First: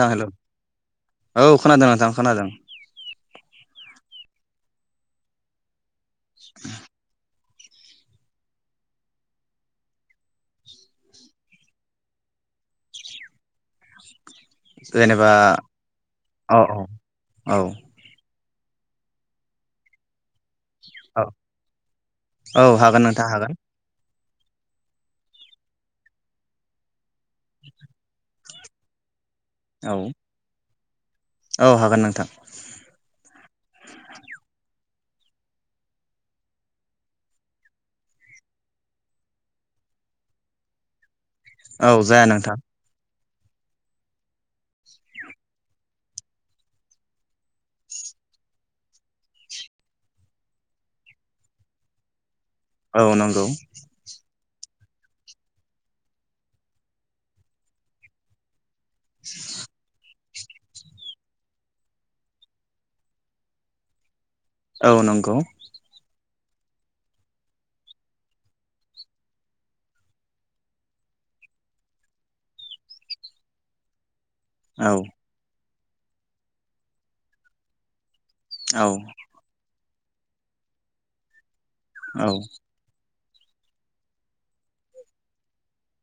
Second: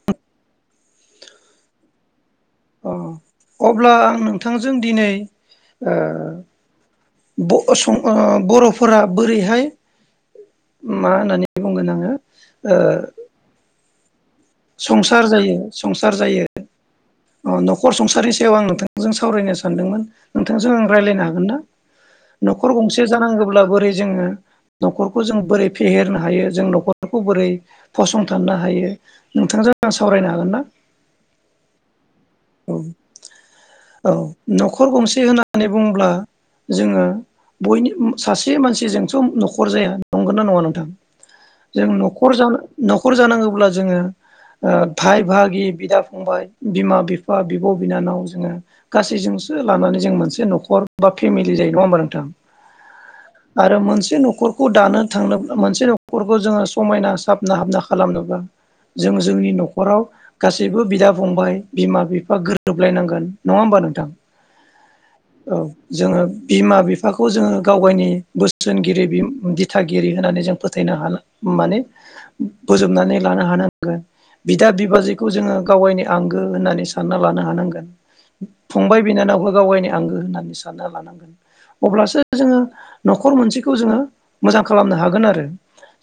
थां हेल' औ खोनादों नोंथां खोनादों। ओअब्ला आं नोंथांजों दिनै ओ ब सं बर'फोरा बोरैहाय मा होननानै बुंगोन आङो ओ संसार जेनेबा जायो संसार जायो। औ औ औ अ न'खर संसार बेव आं नोंथांजों सावरायनो सानदोंमोन। थोंजों आं रायज्लायनो औ हागोन ना? औ न'खर हागोन गंसे नोंथां हागोन जानांगौब्ला बोरै जोङो नखरखौ जों बोरै फेहेरनो हायो जों नखर खौ बोरै फसं दाननो हायो नोंथांजों आं औ सावरायनो हागोन ना औ हागोन नोंथां औ नखर गंसे होननानै बुंङोब्ला जोङो बयनि सासे मानसिजोंथ नखर जाया नंगो ना नङा नोंथां जों औ जाया नखर जानो नोंथां नख नखर जानांगोब्ला जोङो ओ भाय भागि बिदा फंबाय बिमा बिफ फा बिब' बिनानाव जोङो गासैजोंसो लानानै जों मोनसे न'खर बा फेमिलि जायो नङा होमबा नोंथां औ नंगौ आरो मोनसे न'खर नखौ दानो थांनो मोनसे न'खरखौ जोङो समायना साबना हाबना खालामनोब्ला जों जोंनि न'खराव गासैबो बिदा फंबाय बिमा बिफ गोरोबलायनांगोन नङा ओमबा नोंथां औ नंगौ औ जोङो बिमा बिफाखौ जोङो गावगायनि बोसोनगिरि बिम दिथागिरि होननानै जों फोथायनो हानां माने बोजबनानै लानो हानांगोन बिदा औ बिबाजैखौ जोङो गावगायनि आंगो होननानै सान सानना लानो हानांगोन औ फंबाय बिनानावखौ गावगायनि आं आंगो होननानै सानना लानांगोन अब्लासो औ जोङो नखर मोनसेखौ जोङो मोजां खालामनो हागोन आरो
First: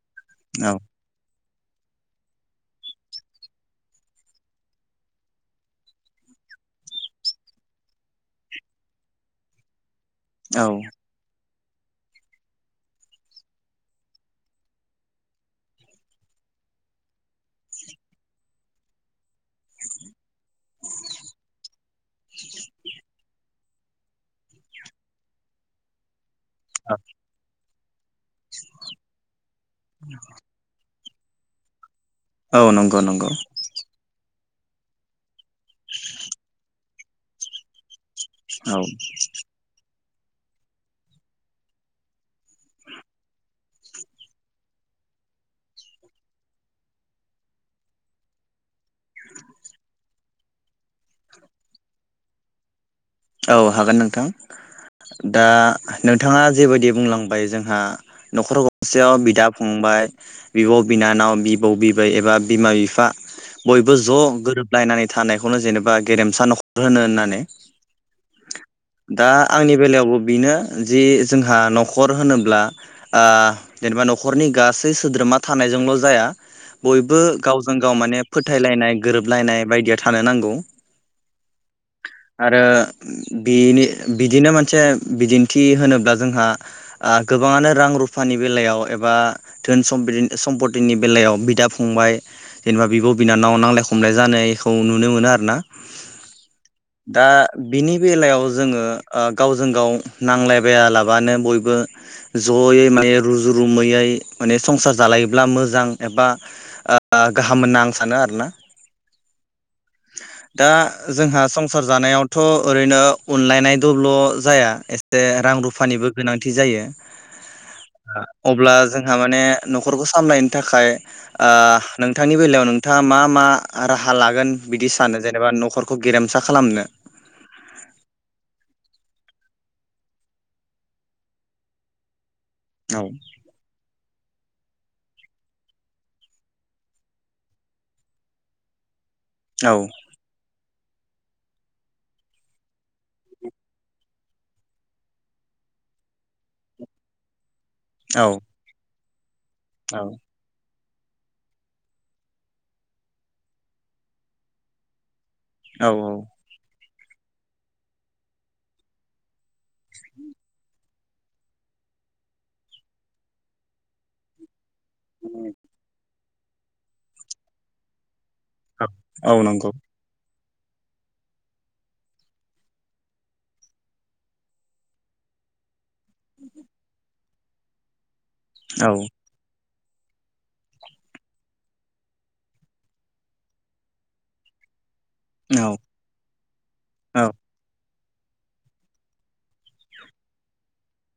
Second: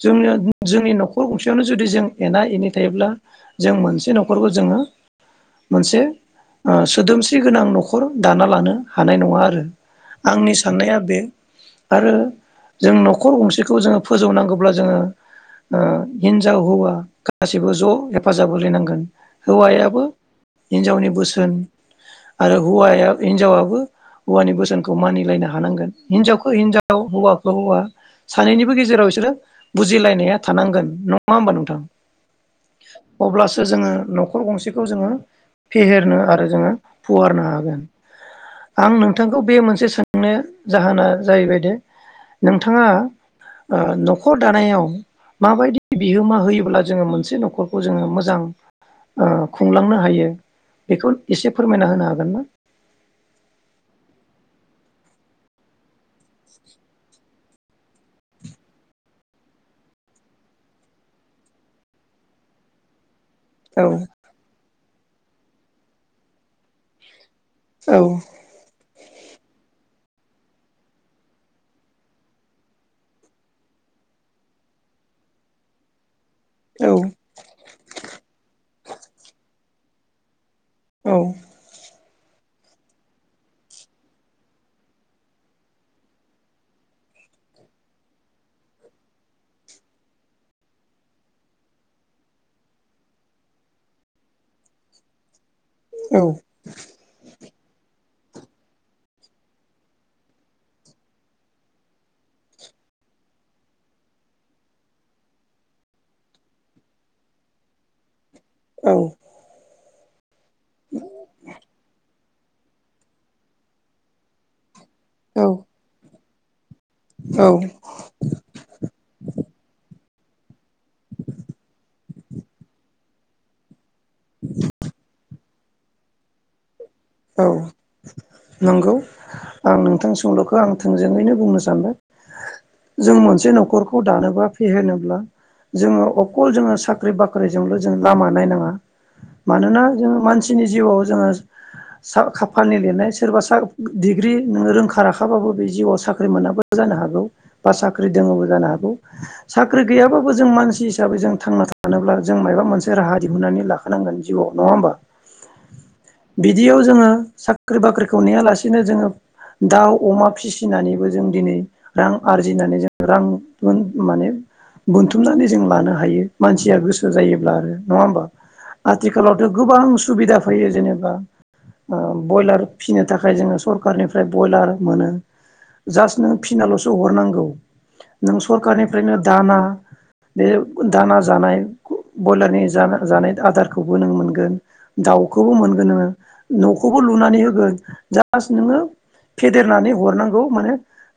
जोंङो जोंनि नखर गंसे यावनो जुदि जों एना एनि थायोब्ला जों मोनसे नखरखौ जोङो मोनसे ओ सोदोमस्रि गोनां नखर दाना लानो हानाय नङा आरो आंनि औ साननाया बे आरो जों नखर गंसेखौ जोङो फोजौ नांगौब्ला जोङो ओ हिनजाव हौवा गाैसैबो ज हेफाजाब होलायनांगोन हौवायाबो हिनजावनि बोसोन आरो हौवायाबो हिनजावाबो हौवानि बोसोनखौ मानिलायनो हानांगोन हिनजावखौ हिनजाव हौवाखौ हौवा सानैनिबो गेजेराव इसोरो बुजिलायनाया थानांगोन नङा‌ ओमबा नोंथां औ नंगौ नंगौ अब्लासो जोङो नख नखर गंसेखौ जोङो फेहेरनो आरो जोङो फुवारनो हागोन औ आं नोंथांखौ बे मोनसे सों नो जाहोना जाहैबायदि नोंथाङा‌‌ओ न'खर दानायाव माबायदि बिहोमा होयोब्ला जोङो मोनसे न'खरखौ जोङो मोजां ओ खुंलांनो हायो बेखौ एसे फोरमायना होनो हागोन ना? औ हागोन नोंथां दा नोंथाङा जेबायदि बुंलां ओमफाय जोंहा न'खर गंसेयाव बिदा फंबाय बिब बिनानाव बिबौ बिबै एबा बिमा बिफा औ बयबो ज गोरोब लायनानै थानायखौनो जेनेबा गेरेमसा नखर होनो होननानै औ दा आंनि बेलायावबो बेनो जि जोंहा न'खर होनोब्ला ओ जेनेबा न'खरनि गासै सोद्रोमा थानायजोंल जाया औ बयबो गावजों गाव माने फोथायलायनाय गोरोबलायनाय बायदिया‌ थानो नांगौ औ आरो बिनि बिदिनो मोनसे बिदिन्थि होनोब्ला जोंहा गोबाङानो रां रुफानि बेलायाव एबा धोन सम सम्पतिनि बेलायाव बिदा फंबाय जेनेबा बिब' बिनानाव नांलाय खमलाय जानायखौ नुनो मोनो आर ना औ दा बिनि बेलायाव जोङो गावजों गाव नांलायबायालाबानो बयबो जयै माने रुजु रुमैयै माने संसार जालायोब्ला मोजां एबा गाहाम होनना आं सानो आरोना औ दा जोंहा संसार जानायाव थ' ओरैनो अनलायनाय दोल'' जाया दे औ रां रुफानिबो गोनांथि जायो औ अब्ला जोंहा माने न'खरखौ खालामलानायनि थाखाय नोंथांनि बेलायाव नोंथाङा मा मा राहा लागोन बिदि सानो जेनेबा न' नखरखौ गेरेमसा खालामनो औ नंगौ आं नोंथां सोंलुखौ आं थोंजोङैनो बुंनो सानदों औ जों मोनसे न'खरखौ दानोबा फिहेरनोब्ला जोङो अखल जोङो साख्रि बाख्रिजोंल' जों लामा नायनाङा मानोना औ जों मानसिनि जिउआव जों सा खाफालानि लिरनाय सोरबा सा डिग्रि नों रोंखा राखाबाबो बे जिउआव साख्रि मोनाब्लाो जानो हागौ बा साख्रि दोङबो जानो हागौ साख्रि औ गैयाबो जों मानसि हिसाबै जों थांना थानोब्ला जों मायाबा मोनसे राहा दिहुननानै लाखोनांगोन जिउआव नङा होमबा? औ औ बिदियाव जोङो साख्रि बाख्रिखौ नेयालासेनो जोङो दाउ अमा फिसिनानैबो जों दिनै रां आरजिनानै जों रां माने बुनथुमनानै जों लानो हायो मानसिया गोसो जायोब्ला आरो नङा होमबा? औ आथिखालावथ' नंगौ गोबां सुबिदा फैयो जेनेबा बयलार फिनो थाखाय जोङो सरखारनिफ्राय बयलार मोनो जास्ट नों फिनाल'सो हरनांगौ [inaudible] नों औ सरखारनिफ्रायनो दाना बे दाना जानाय बयलारनि जाना जानाय आदारखौबो नों मोनगोन। दाउखौबो औ मोनगोन नोङो नखौबो औ लुनानै होगोन जास नोङो फेदेरनानै हरनांगौ माने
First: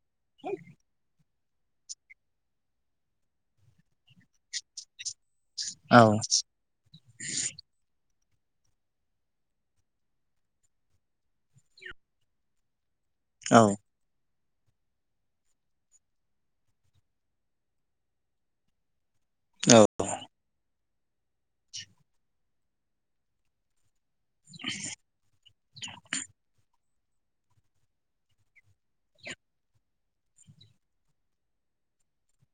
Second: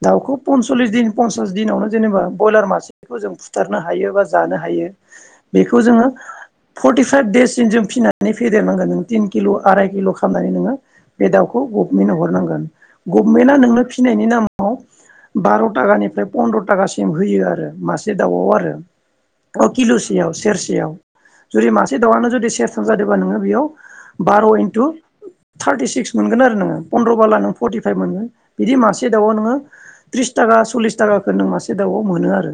दाउखौ पनसलिस दिन फनसास दिनावनो जेनेबा ब्रयलार मासेखौ जों फुथारनो हायो बा जानो हायो बेखौ औ जोङो फर्टिफाइभ दिनसिम जों फिसिनानै नानै देरनांगोन नों तिन किल आराय किल खालामनानै नोङो बे दाउखौ गभमेन्टनो हरनांगोन गभनमेन्टा औ नोंनो फिसिनायनि नाम [unintelligible] बार टाकानिफ्राय पन्द्र टागासिम होयो आरो मासे दाउआव आरो औ किलुसेयाव सेरसेयाव जुदि मासे दाउआनो जुदि सेरथाम जादोंबा नोङो बेयाव बार इन्टु थार्टि सिक्स मोनगोन आरो नोङो फनन्द्र बाला नों फर्टिफाइफ मोनगोन बिदि मासे दाउआव नोङो ट्रिस टाका सललिस टाकाखो नों मासे दाउआव मोनो आरो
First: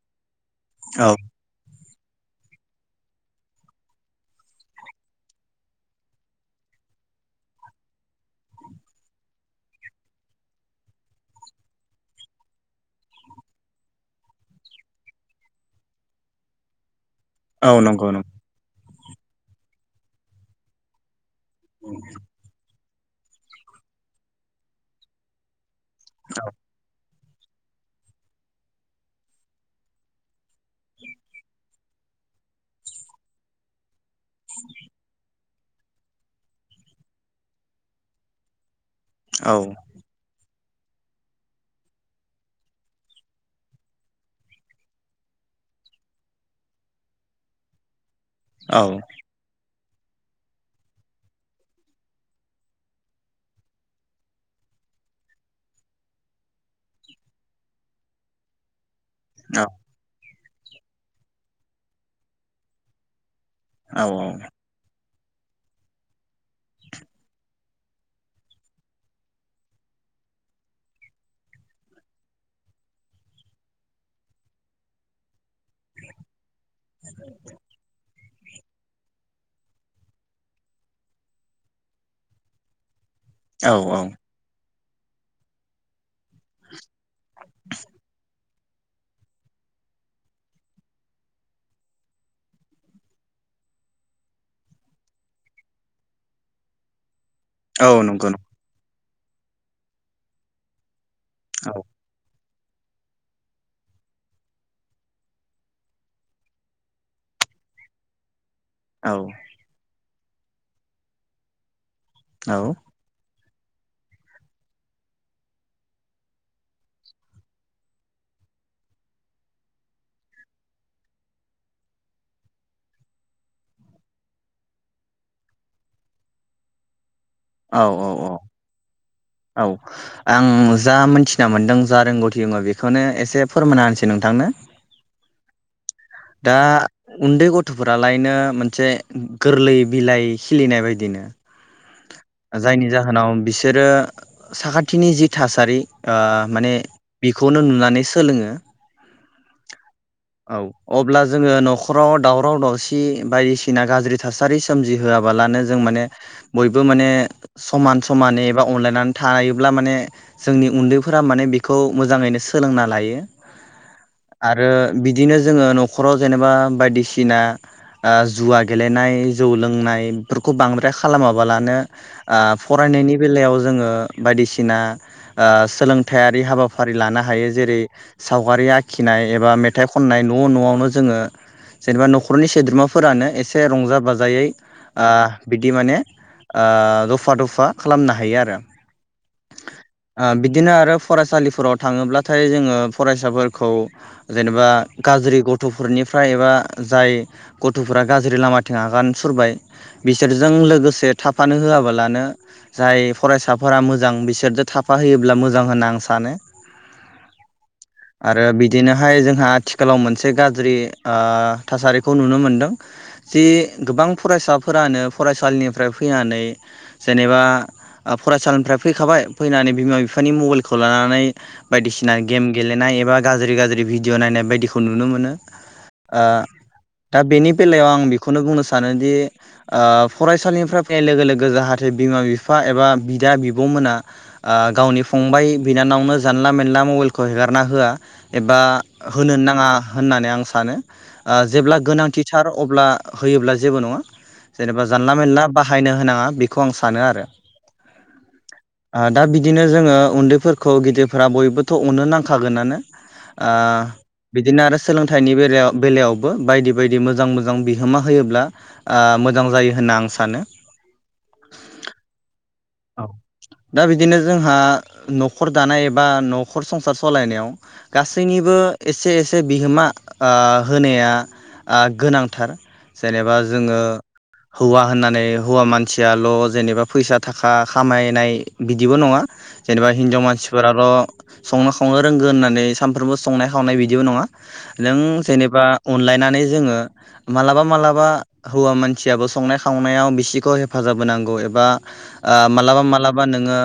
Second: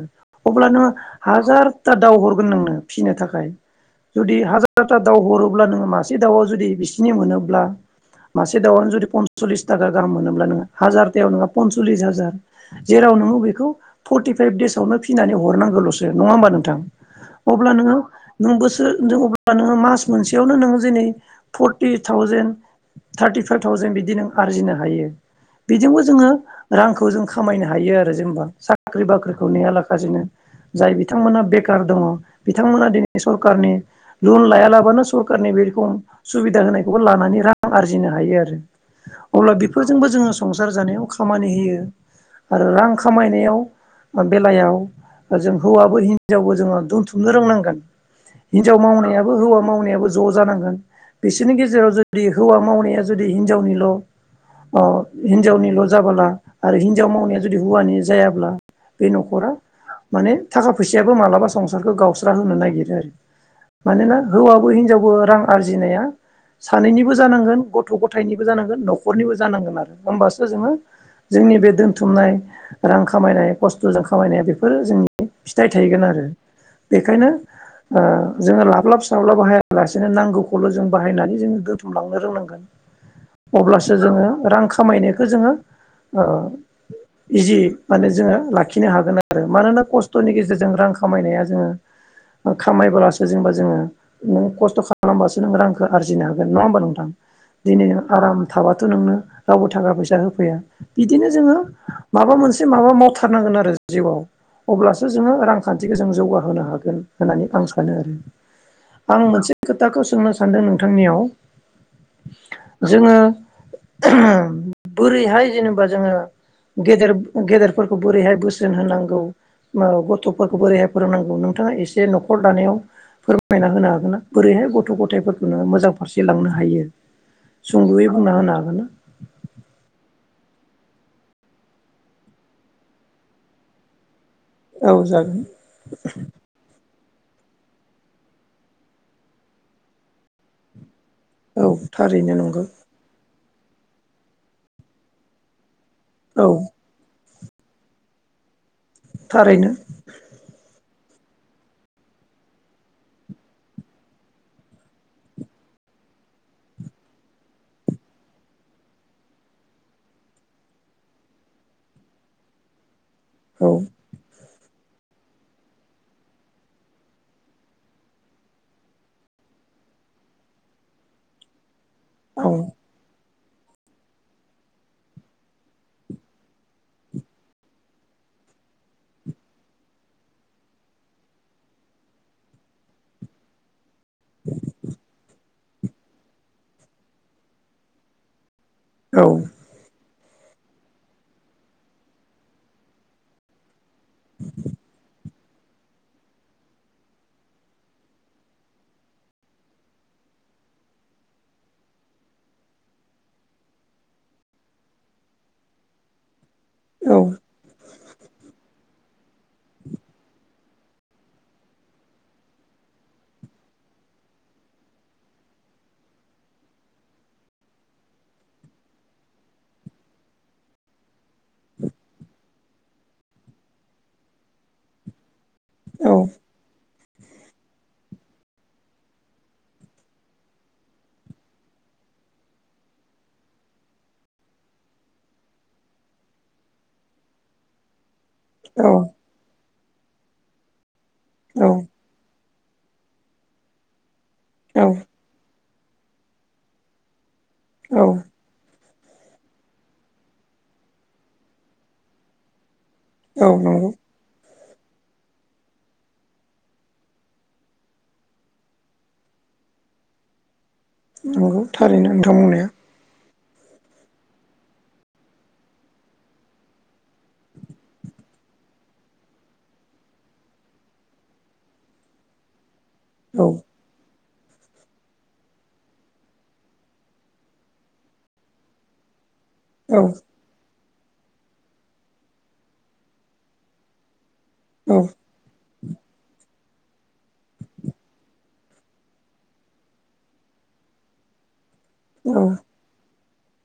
अब्लानो औ हाजार टा दाउ हरगोन नोंनो फिसिनो थाखाय जुदि हाजारथा दाउ हरोब्ला नोङो मासे दाउआव जुदि बिसिनि मोनोब्ला मासे दाउनो जुदि पनसलिस थाखा गाहाम मोनोब्ला नोङो हाजारथायाव नोङो पनसलिस हाजार जेराव नोङो बेखौ फर्टिफाइभ देसावनो फिसिनानै हरनांगौलसो नङा होमबा नोंथां? औ अब्ला नोङो नंगौ नंगौ नों बोसो दङ अब्ला नोङो मास मोनसेयावनो नोङो जेने फर्टि थाउजेन थार्टिफाइफ थावजेन बिदि नों आरजिनो हायो। बेजोंबो जोङो रांखौ जों खामायनो हायो आरो जेनेबा साख्रि बाख्रिखौ नेयालाबासिनो जाय बिथांमोना बेखार दङ बिथांमोना दिनै सरखारनि लन लाया लाबानो स [unintelligible] सुबिदा होनायखौबो लानानै रां आरजिनो हायो आरो। अब्ला औ बेफोरजोंबो जोङो संसार जानायाव खामानि होयो आरो रां खामायनायाव बेलायाव जों हौवाबो हिनजावबो जोङो दोनथुमनो रोंनांगोन। हिनजाव औ मावनायाबो हौवा मावनायाबो ज जानांगोन। बिसोरनि गेजेराव जुदि हौवा मावनाया जुदि हिनजावनिल अ हिनजावनिल जाबोला आरो हिनजाव मावनाया जुदि हौवानि जायाब्ला बे नखरा माने थाखा फैसायाबो मालाबा संसारखौ गावस्रा होनो नागिरो आरो। औ मानोना हौवाबो हिनजावबो रां आरजिनाया सानैनिबो जानांगोन गथ' गथायनिबो जानांगोन न'खरनिबो जानांगोन आरो होमबासो जोङो जोंनि बे दोनथुमनाय रां खामायनाय खस्थ'जों खामायनाया बेफोरो जोंनि फिथाइ थायगोन आरो बेखायनो जोङो लाब्लाब साब्लाब हायालासेनो नांगौ खौल' जों बाहायनानै जों दोनथुमलांनो रोंनांगोन औ अब्लासो जोङो रां खामायनायखौ जोङो ओ इजि माने जोङो लाखिनो हागोन आरो मानोना खस्थ'नि गेजेरजों रां खामायनाया जोङो खामायबोलासो जेनेबा जोङो नों खस्थ' खालामबासो रांखौ आरजिनो हागोन नङा होनबा नोंथां? दिनै औ नंगौ आराम थाबाथ' नोंनो रावबो थाखा फैसा होफैया बिदिनो जोङो औ माबा मोनसे एसे माबा मावथारनांगोन आरो जिउआव अब्लासो जोङो रांखान्थिखौ जों जौगाहोनो हागोन होननानै आं सानो आरो औ आं मोनसे खोथाखौ सोंनो सान्दों नोंथांनियाव जोङो [unintelligible] बोरैहाय जेनेबा जोङो गेदेर गेदेरफोरखौ बोरैहाय बोसोन होनांगौ गथ'फोरखौ बोरैहाय फोरोंनांगौ नोंथाङा एसे न'खर दानायाव फोरमायना होनो हागोन ना? बोरैहाय गथ' गथायफोरखौनो मोजां फारसे लांनो हायो औ औ सुंद'यै औ बुंना होनो हागोन ना औ आं जा मोनथिना मोन्दों जा रोंगौथि दोङो बेखौनो एसे फोरमायना होनसै नोंथांनो औ जागोन दा उन्दै गथ'फोरालायनो मोनसे गोरलै बिलाइ खिलिनाय बायदिनो औ थारैनो नंगौ जायनि जाहोनाव बिसे सोरो साखाथिनि जि थासारि ओ औ माने बेखौनो नुनानै सोलोङो। थारैनो। औ अब्ला जोङो न'खराव दावराव दावसि बायदिसिना गाज्रि थासारि सोमजिहोआबालानो जों माने बयबो माने समान समानै एबा अनलायनानै थायोब्ला माने जोंनि उन्दैफोरा माने बेखौ मोजाङैनो सोलोंना लायो। औ। आरो बिदिनो जोङो न'खराव जेनेबा बायदिसिना ओ जुवा गेलेनाय जौ लोंनाय फोरखौ बांद्राय खालामाबालानो ओ औ फरायनायनि बेलायाव जोङो बायदिसिना ओ सोलोंथाइारि हाबाफारि लानो हायो जेरै सावगारि आखिनाय एबा मेथाइ खननाय न' न'आवनो जोङो जेनेबा नख'रनि सोद्रोमाफोरानो एसे रंजाब बाजायै ओ बिदि माने ओ दफा दफा खालामनो हायो आरो। औ। ओ बिदिनो आरो फरायसालिफोराव थाङोब्लाथाय जोङो फरायसाफोरखौ जेनेबा ज्रि गथ'फोरनिफ्राय एबा जाय गथ'फोरा गाज्रि लामाथिं आगान सुरबाय बिसोरजों लोगोसे थाफानो होआबालानो जाय फरायसाफोरा मोजां बिसोरजों थाफा होयोब्ला मोजां होनना आं सानो। औ आरो बिदिनोहाय जोंहा आथि से गाज्रि ओ थासारिखौ नुनो मोनदों जि गोबां फरायसाफोरानो फरायसालिनिफ्राय फैनानै जेनेबा ओ फरायसालिनिफ्राय फैखाबाय फैनानै बिमा बिफानि मबाइलखौ लानानै बायदिसिना गेम गेलेनाय एबा गाज्रि गाज्रि भिडिअ' नायनाय बायदिखौ खौ नुनो मोनो। औ ओ दा बेनि बेलायाव आं बेखौनो बुंनो सानोदि ओ फरायसालिनिफ्राय फैनाय लोगो लोगो जाहाथे बिमा बिफा एबा बिदा बिब'मोना ओ गावनि फंबाय बिनानावनो जानला मेनला मबाइलखौ हेगारना होआ एबा होनो ना [unintelligible] होननानै आं सानो। ओ औ जेब्ला गोनांथिथार अब्ला होयोब्ला जेबो नङा। जेनोबा जानला मेनला बाहायनो होनाङा बेखौ आं सानो आरो। औ। ओ दा बिदिनो जोङो उन्दैफोरखौ गिदिरफोरा बयबोथ' अनो नांखागोनानो। औ ओ नंगौ बिदिनो आरो सोलोंथाइनि बेरायाव बेलायावबो बायदि बायदि मोजां मोजां बिहोमा होयोब्ला ओ मोजां जायो होनना आं सानो। नंगौ थारैनो नोंथां बुंनाया। औ दा बिदिनो जोंहा न'खर दानाय एबा न'खर संसार सलायनायाव गासैनिबो एसे एसे बिहोमा ओ होनाया ओ गोनांथार। जेनेबा औ जोङो हौवा होननानै हौवा मानसियाल' जेनेबा फैसा थाख खा खामायनाय बिदिबो नङा। जेनबा औ हिनजाव मानसिफोराल' संनो खावनो रोंगो होननानै सानफ्रोमबो संनाय खावनाय बिदिबो नङा। औ नों जेनेबा अनलायनानै जोङो मालाबा मालाबा हौवा मानसियाबो संनाय खावनायाव बिसिखौ हेफाजाब होनांगौ एबा ओ औ मालाबा मालाब बा नोङो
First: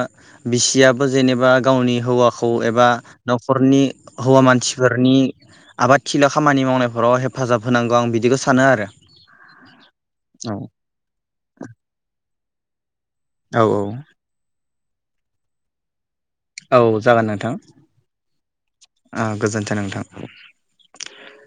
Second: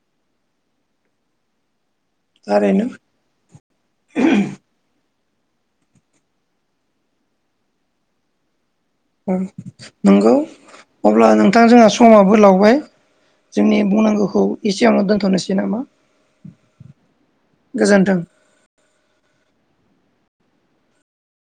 बिसियाबो जेनेबा गावनि हौवाखौ थारैनो एबा न'खरनि हौवा मानसिफोरनि आबादथिलियाव खामानि मावनायफोराव हेफाजाब होनांगौ आं बिदिखौ सानो आरो। औ नंगौ औ अब्ला नोंथां जोंहा समाबो लावबाय। औ जोंनि बुंनांगौखौ एस सिगांनो दोन्थ'नोसै नामा? औ जागोन नोंथां गोजोन्थों ओ गोजोन थों नोंथां।